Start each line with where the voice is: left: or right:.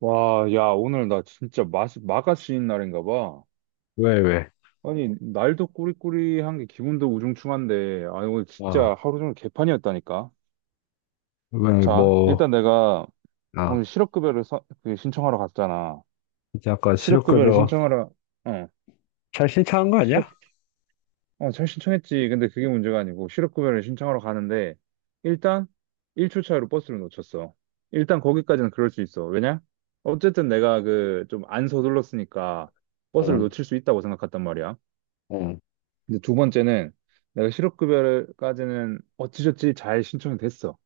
right: 와, 야, 오늘 나 진짜 마가씨인 날인가 봐.
left: 왜, 왜?
right: 아니, 날도 꾸리꾸리한 게 기분도 우중충한데, 아니, 오늘 진짜
left: 아,
right: 하루 종일 개판이었다니까.
left: 왜,
right: 자,
left: 뭐,
right: 일단 내가
left: 아,
right: 오늘 실업급여를 그 신청하러 갔잖아.
left: 이제 아까
right: 실업급여를
left: 실업급여
right: 신청하러, 어,
left: 잘 신청한 거 아니야?
right: 실업, 잘 신청했지. 근데 그게 문제가 아니고, 실업급여를 신청하러 가는데, 일단 1초 차이로 버스를 놓쳤어. 일단 거기까지는 그럴 수 있어. 왜냐? 어쨌든 내가 그 좀 안 서둘렀으니까 버스를
left: 응,
right: 놓칠 수 있다고 생각했단 말이야.
left: 응,
right: 근데 두 번째는 내가 실업급여까지는 어찌저찌 잘 신청이 됐어.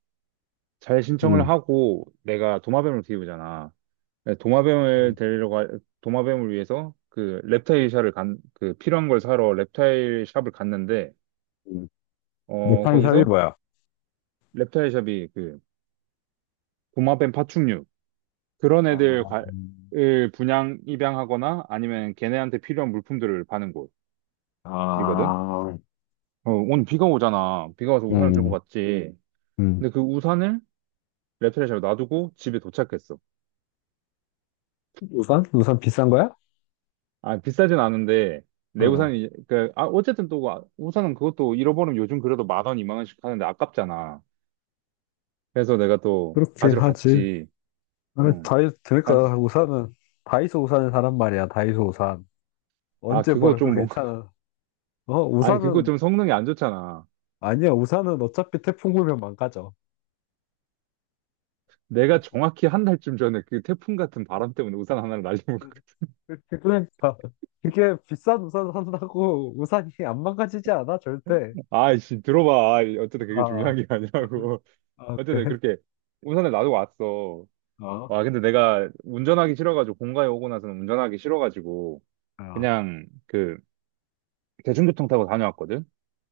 right: 잘 신청을
left: 응.
right: 하고 내가 도마뱀을 키우잖아.
left: 응,
right: 도마뱀을 데리러 가, 도마뱀을 위해서 그 reptile 샵을 그 필요한 걸 사러 reptile 샵을 갔는데,
left: 응. 못한 사람이
right: 거기서
left: 뭐야?
right: reptile 샵이 그 도마뱀 파충류, 그런
left: 아,
right: 애들
left: 음.
right: 을 분양, 입양하거나 아니면 걔네한테 필요한 물품들을 파는 곳이거든.
left: 아,
right: 어, 오늘 비가 오잖아. 비가 와서 우산을 들고
left: 응,
right: 갔지.
left: 응.
right: 근데 그 우산을 레프레샵에 놔두고 집에 도착했어.
left: 우산? 우산 비싼 거야?
right: 아, 비싸진 않은데, 내
left: 응,
right: 우산이, 그, 아, 어쨌든 또, 아, 우산은 그것도 잃어버리면 요즘 그래도 만 원, 이만 원씩 하는데 아깝잖아. 그래서 내가 또
left: 그렇긴
right: 가지러
left: 하지.
right: 갔지.
left: 아니,
right: 응.
left: 다이,
right: 가-
left: 그러니까 우산은, 다이소 우산을 사란 말이야, 다이소 우산.
right: 아,
left: 언제
right: 그거
left: 버려도
right: 좀 뭔가,
left: 괜찮아. 어,
right: 아니, 그거
left: 우산은,
right: 좀 성능이 안 좋잖아.
left: 아니야, 우산은 어차피 태풍 불면 망가져.
right: 내가 정확히 한 달쯤 전에 그 태풍 같은 바람 때문에 우산 하나를 날리고,
left: 그러니까 그게 비싼 우산 산다고 우산이 안 망가지지 않아 절대.
right: 아이씨, 들어봐. 아이, 어쨌든 그게
left: 아,
right: 중요한 게 아니라고.
left: 아
right: 어쨌든
left: 그래?
right: 그렇게 우산을 놔두고 왔어.
left: 어,
right: 와, 근데 내가 운전하기 싫어가지고, 본가에 오고 나서는 운전하기 싫어가지고,
left: 아,
right: 그냥 그 대중교통 타고 다녀왔거든.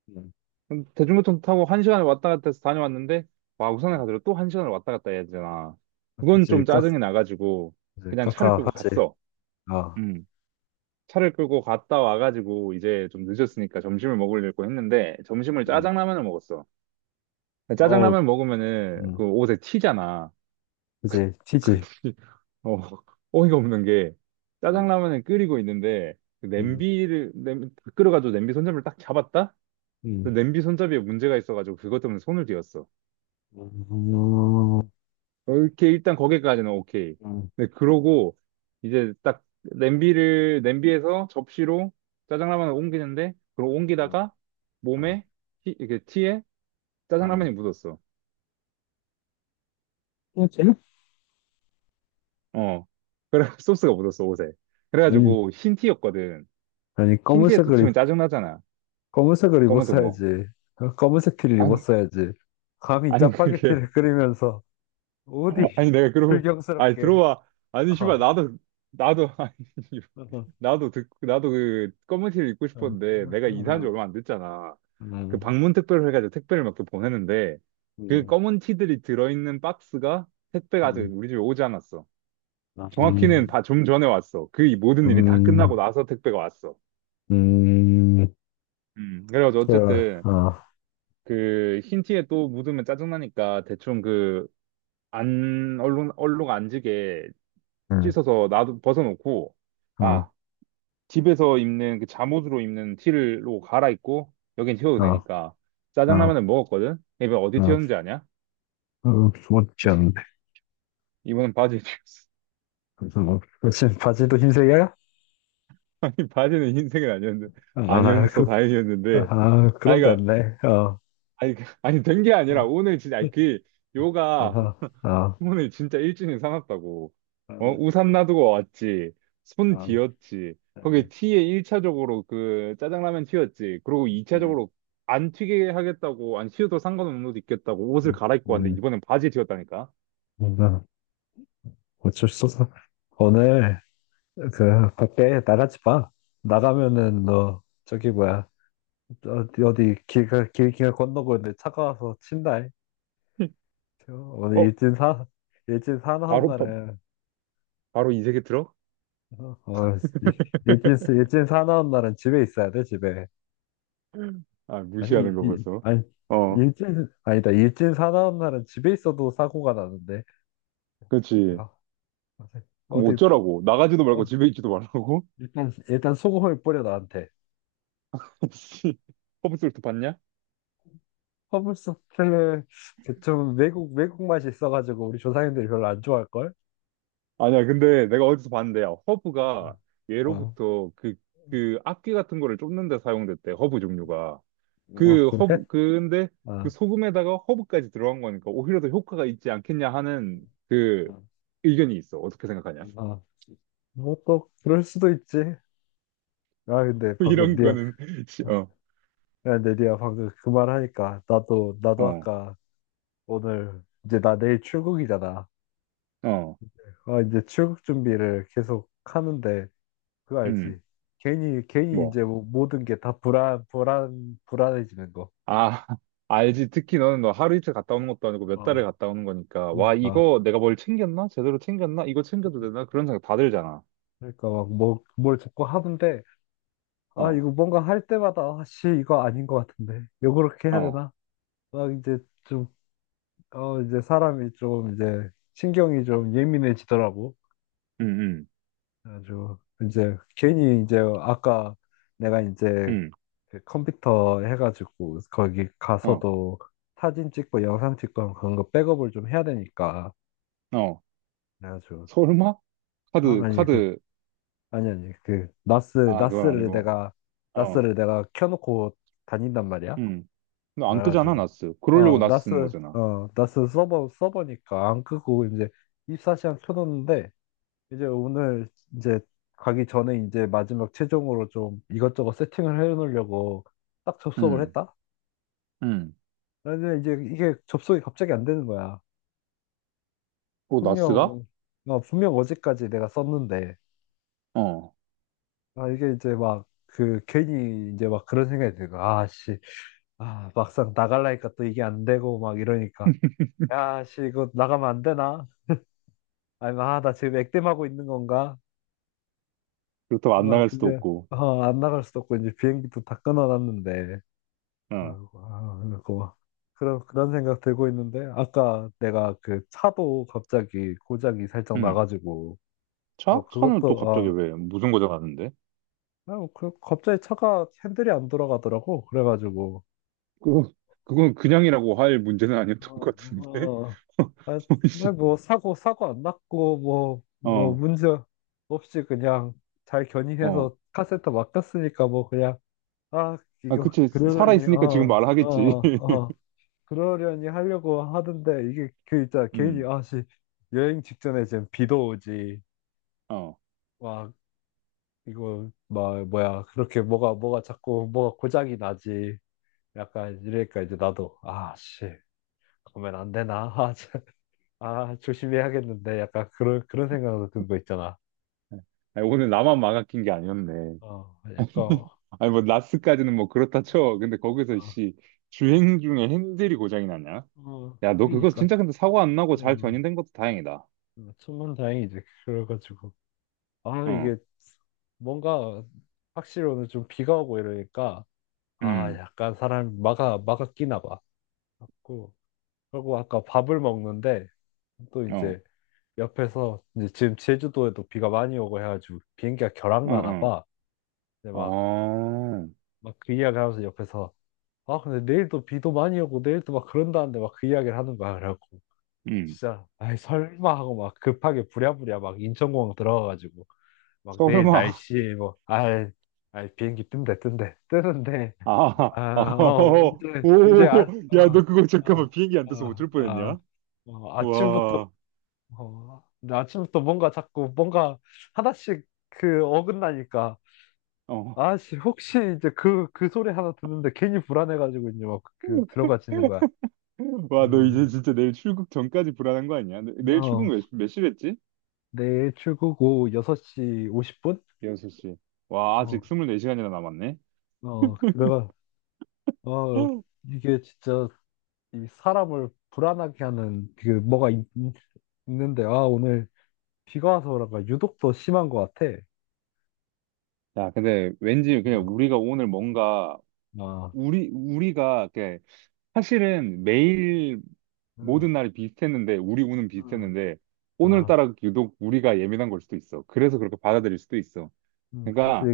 left: 음,
right: 대중교통 타고 한 시간을 왔다 갔다 해서 다녀왔는데 와 우산을
left: 아,
right: 가지고 또 한 시간을 왔다 갔다 해야 되잖아.
left: 아,
right: 그건
left: 그치,
right: 좀
left: 까,
right: 짜증이 나가지고
left: 그치,
right: 그냥 차를 끌고
left: 까까하지.
right: 갔어.
left: 아,
right: 음. 차를 끌고 갔다 와가지고 이제 좀 늦었으니까 점심을 먹으려고 했는데 점심을
left: 음,
right: 짜장라면을 먹었어.
left: 어,
right: 짜장라면 먹으면은
left: 음,
right: 그 옷에 튀잖아.
left: 그치,
right: 근데
left: 튀지.
right: 어, 어이가 없는 게
left: 음,
right: 짜장라면을 끓이고 있는데 그
left: 음,
right: 냄비를 냄 끓여가지고 냄비 손잡이를 딱 잡았다?
left: 음,
right: 근데 냄비 손잡이에 문제가 있어가지고 그것 때문에 손을 뒤었어.
left: 음,
right: 이렇게 일단 거기까지는 오케이.
left: 음,
right: 근데 그러고 이제 딱 냄비를 냄비에서 접시로 짜장라면을 옮기는데 그걸
left: 음,
right: 옮기다가
left: 아,
right: 몸에 이렇게 티에
left: 아.
right: 짜장라면이 묻었어.
left: 뭐지?
right: 어, 그래 소스가 묻었어 옷에.
left: 음,
right: 그래가지고 흰 티였거든.
left: 아니
right: 흰 티에
left: 검은색을 입-
right: 도치면 짜증나잖아.
left: 검은색을
right: 검은색 뭐.
left: 입었어야지. 어, 검은색 티를
right: 아니
left: 입었어야지. 감히
right: 아니 그게
left: 짜파게티를 끓이면서. 어디
right: 아니 내가 그러고 아니
left: 불경스럽게.
right: 들어와 아니 씨발
left: 어.
right: 나도 아니
left: 어, 어,
right: 나도 그 검은 티를 입고
left: 어,
right: 싶었는데 내가 이사한 지 얼마 안 됐잖아. 그
left: 음,
right: 방문 택배로 해가지고 택배를 막 이렇게 보내는데 그
left: 음,
right: 검은 티들이 들어있는 박스가 택배가 아직
left: 음,
right: 우리 집에 오지 않았어.
left: 아,
right: 정확히는 다 좀 전에 왔어. 그이 모든 일이 다 끝나고
left: 음,
right: 나서 택배가 왔어.
left: 음,
right: 그래가지고
left: 저,
right: 어쨌든
left: 어,
right: 그 흰 티에 또 묻으면 짜증나니까 대충 그 안, 얼룩, 얼룩 안 지게
left: 음,
right: 씻어서 나도 벗어놓고
left: 어,
right: 아, 집에서 입는 그 잠옷으로 입는 티를로 갈아입고 여긴 튀어도
left: 어, 어,
right: 되니까
left: 어,
right: 짜장라면을 먹었거든. 이번 어디 튀었는지 아냐?
left: 어, 못지 않네.
right: 이번엔 바지에 튀었어.
left: 무슨 무슨 바지도 흰색이야?
right: 아니 바지는 흰색은 아니었는데
left: 아,
right: 아니었어
left: 그,
right: 다행이었는데
left: 아, 그럼
right: 아이가
left: 됐네. 어,
right: 아니 된 게
left: 어,
right: 아니라
left: 어,
right: 오늘 진짜 아니 그 요가
left: 어, 어, 어,
right: 오에 진짜 일진이 사놨다고. 어, 우산 놔두고 왔지. 손
left: 음,
right: 뒤었지. 거기 티에 1차적으로 그 짜장라면 튀었지. 그리고
left: 음,
right: 2차적으로 안 튀게 하겠다고, 안 튀어도 상관없는 옷 입겠다고 옷을 갈아입고 왔는데
left: 음,
right: 이번엔 바지 튀었다니까.
left: 음, 어쩔 수 없어. 오늘 그 밖에 나가지 마. 나가면은 너 저기 뭐야 어디 어디 길가 길가 건너고 있는데 차가 와서 친다. 이. 저 오늘
right: 어?
left: 일진 사 일진 사나운
right: 바로, 바,
left: 날은
right: 바로 이 세계 들어?
left: 어, 어, 일진 사나운 날은 집에 있어야 돼 집에.
right: 아, 무시하는 거 벌써.
left: 아니
right: 어,
left: 일진 아니다 일진 사나운 날은 집에 있어도 사고가 나는데.
right: 그렇지.
left: 야,
right: 그럼
left: 어디
right: 어쩌라고? 나가지도 말고
left: 어,
right: 집에 있지도 말라고?
left: 일단 소금을 뿌려 나한테.
right: 씨, 허브솔트 봤냐?
left: 허블소스는 좀 외국 맛이 있어가지고 우리 조상님들이 별로 안 좋아할걸?
right: 아니야, 근데 내가 어디서 봤는데, 야, 허브가
left: 어, 어
right: 예로부터 그, 그 악기 같은 거를 쫓는 데 사용됐대, 허브 종류가.
left: 어,
right: 그 허브,
left: 그래?
right: 그, 근데 그
left: 어,
right: 소금에다가 허브까지 들어간 거니까 오히려 더 효과가 있지 않겠냐 하는 그 의견이 있어. 어떻게 생각하냐?
left: 어. 뭐또 그럴 수도 있지. 아 근데 방금
right: 이런
left: 미야
right: 거는, 씨, 어,
left: 야 근데 리야 방금 그 말 하니까 나도
right: 어,
left: 아까 오늘 이제 나 내일 출국이잖아.
right: 어,
left: 아 이제 출국 준비를 계속 하는데 그거
right: 음,
left: 알지? 괜히 괜히
right: 뭐.
left: 이제 뭐 모든 게 다 불안 불안 불안해지는 거.
right: 아, 알지. 특히 너는 너 하루 이틀 갔다 오는 것도 아니고 몇
left: 어.
right: 달을 갔다 오는 거니까. 와,
left: 그러니까.
right: 이거 내가 뭘 챙겼나? 제대로 챙겼나? 이거 챙겨도 되나? 그런 생각 다 들잖아.
left: 그러니까 막 뭐, 뭘 자꾸 하는데 아
right: 어,
left: 이거 뭔가 할 때마다 아씨 이거 아닌 것 같은데 요 그렇게 해야
right: 어.
left: 되나? 막 이제 좀 어 이제 사람이 좀 이제 신경이 좀 예민해지더라고.
right: 음, 음.
left: 아주 이제 괜히 이제 아까 내가 이제
right: 응,
left: 그 컴퓨터 해가지고 거기
right: 어,
left: 가서도 사진 찍고 영상 찍고 하면 그런 거 백업을 좀 해야 되니까
right: 어.
left: 그래가지고
right: 설마?
left: 아
right: 카드,
left: 아니 그
right: 카드.
left: 아니 아니 그 나스
right: 아, 그건 아니고. 어,
left: 나스를 내가 켜놓고 다닌단 말이야.
right: 응. 너 안 끄잖아,
left: 그래가지고
right: 나스. 그러려고
left: 어
right: 나스
left: 나스
right: 쓰는 거잖아.
left: 어 나스 서버 서버니까 안 끄고 이제 2사시간 켜놓는데 이제 오늘 이제 가기 전에 이제 마지막 최종으로 좀 이것저것 세팅을 해놓으려고 딱 접속을
right: 응,
left: 했다.
right: 응.
left: 근데 이제 이게 접속이 갑자기 안 되는 거야.
right: 어, 나스가?
left: 분명 어, 분명 어제까지 내가 썼는데
right: 어.
left: 아 이게 이제 막 그 괜히 이제 막 그런 생각이 들고 아씨 아 막상 나갈라니까 또 이게 안 되고 막 이러니까 야씨 이거 나가면 안 되나? 아니, 아, 나 지금 액땜하고 있는 건가?
right: 그렇다고 안
left: 막,
right: 나갈 수도
left: 근데,
right: 없고.
left: 어, 안 나갈 수도 없고, 이제 비행기도 다 끊어놨는데.
right: 어,
left: 아이고, 아, 그리고, 그런 생각 들고 있는데, 아까 내가 그 차도 갑자기 고장이 살짝
right: 응.
left: 나가지고, 아,
right: 차? 차는 또
left: 그것도,
right: 갑자기
left: 아,
right: 왜 무슨 거죠 가는데?
left: 아, 뭐 그, 갑자기 차가 핸들이 안 돌아가더라고. 그래가지고,
right: 그거, 그건 그냥이라고 할 문제는 아니었던
left: 어,
right: 것 같은데?
left: 어, 아, 정말
right: 혹시
left: 뭐, 사고 안 났고, 뭐, 뭐,
right: 어,
left: 문제 없이 그냥 잘
right: 어.
left: 견인해서 카센터 맡겼으니까 뭐, 그냥, 아,
right: 아,
left: 이거
right: 그치.
left: 그러려니
right: 살아있으니까 지금
left: 어, 어,
right: 말하겠지.
left: 어. 그러려니 하려고 하던데 이게 그 있잖아. 괜히
right: 음,
left: 아씨 여행 직전에 지금 비도 오지.
right: 어.
left: 와, 이거 막 뭐야. 그렇게 뭐가 뭐가 자꾸 뭐가 고장이 나지. 약간 이러니까 이제 나도 아씨 그러면 안 되나? 아, 참. 아, 조심해야겠는데 약간 그런 생각도 든 거 있잖아.
right: 아니, 오늘 나만 망아낀 게 아니었네.
left: 어, 약간 어,
right: 아니 뭐 라스까지는 뭐 그렇다 쳐. 근데 거기서 씨 주행 중에 핸들이 고장이 났냐?
left: 어,
right: 야, 너 그거
left: 그러니까.
right: 진짜 근데 사고 안 나고 잘
left: 어,
right: 견인된 것도 다행이다.
left: 천만 다행이지. 그래가지고. 아,
right: 어,
left: 이게 뭔가 확실히 오늘 좀 비가 오고 이러니까 아,
right: 음,
left: 약간 사람 마가 끼나 봐. 갖고 그리고 아까 밥을 먹는데 또
right: 어,
left: 이제 옆에서 이제 지금 제주도에도 비가 많이 오고 해가지고 비행기가 결항나나
right: 어,
left: 봐. 근데
right: 어,
left: 막
right: 어,
left: 막 그 이야기 하면서 옆에서 아 근데 내일도 비도 많이 오고 내일도 막 그런다는데 막 그 이야기를 하는 거야. 그래갖고
right: 음.
left: 진짜 아이 설마 하고 막 급하게 부랴부랴 막 인천공항 들어가가지고 막
right: 어,
left: 내일
right: 설마,
left: 날씨 뭐, 아, 아 비행기 뜬대 뜨는데
right: 아,
left: 아, 어,
right: 어,
left: 이제
right: 오,
left: 아, 어
right: 야, 너 그거
left: 아,
right: 잠깐만 비행기 안 떠서
left: 아,
right: 어쩔
left: 아,
right: 뻔했냐?
left: 어, 아침부터
right: 와,
left: 어, 근데 아침부터 뭔가 자꾸 뭔가 하나씩 그 어긋나니까
right: 어,
left: 아씨 혹시 이제 그 소리 하나 듣는데 괜히 불안해가지고 이제 막그 들어가지는 거야.
right: 와, 너 이제
left: 음,
right: 진짜 내일 출국 전까지 불안한 거 아니야? 내일 출국
left: 어,
right: 몇, 시- 몇 시랬지?
left: 내일 출국 오후 6시 50분?
right: 여섯 시 와,
left: 어,
right: 아직 24시간이나 남았네.
left: 어, 그래가 어 이게 진짜 이 사람을 불안하게 하는 그 뭐가 있, 는데아 오늘 비가 와서 그런가 유독 더 심한 것 같아.
right: 야, 근데 왠지
left: 음,
right: 그냥 우리가 오늘 뭔가
left: 아,
right: 우리가 이렇게 사실은 매일
left: 음,
right: 모든 날이 비슷했는데 우리 운은
left: 음,
right: 비슷했는데
left: 아,
right: 오늘따라 유독 우리가 예민한 걸 수도 있어. 그래서 그렇게 받아들일 수도 있어.
left: 그치,
right: 그러니까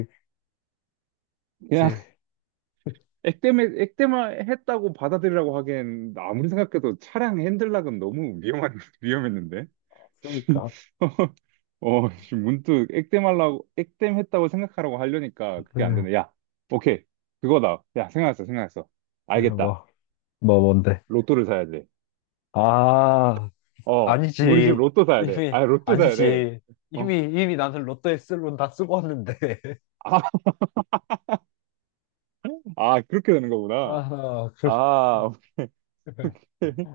right: 그냥
left: 그치.
right: 액땜에 액땜을 했다고 받아들이라고 하기엔 아무리 생각해도 차량 핸들락은 너무 위험한 위험했는데.
left: 그러니까.
right: 어, 지금 문득 액땜하려고, 액땜했다고 생각하라고 하려니까 그게 안
left: 음,
right: 되네. 야, 오케이. 그거다. 야, 생각났어, 생각났어. 알겠다.
left: 뭐, 뭐 뭔데?
right: 로또를 사야 돼.
left: 아,
right: 어, 우리 집
left: 아니지.
right: 로또 사야 돼.
left: 이미
right: 아, 로또 사야 돼.
left: 아니지.
right: 어,
left: 이미 나는 로또에 쓸 돈 다 쓰고 왔는데.
right: 아, 아, 그렇게 되는 거구나.
left: 아, 그.
right: 아, 오케이.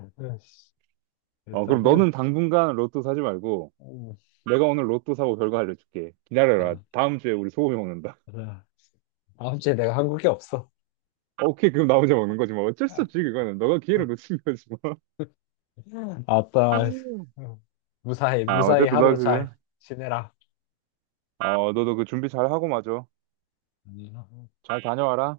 right: 어, 그럼
left: 일단은
right: 너는 당분간 로또 사지 말고,
left: 음,
right: 내가 오늘 로또 사고 결과 알려줄게. 기다려라.
left: 아,
right: 다음 주에 우리 소고기 먹는다.
left: 아, 다음 주에 내가 한국에 없어.
right: 오케이, 그럼 나 혼자 먹는 거지 뭐. 어쩔 수 없지, 그거는. 너가 기회를 놓친 거지 뭐.
left: 아따
right: 아,
left: 무사히
right: 어쨌든 너
left: 하루
right: 그,
left: 잘 지내라.
right: 어, 너도 그 준비 잘 하고 마저.
left: 아니요.
right: 잘 다녀와라.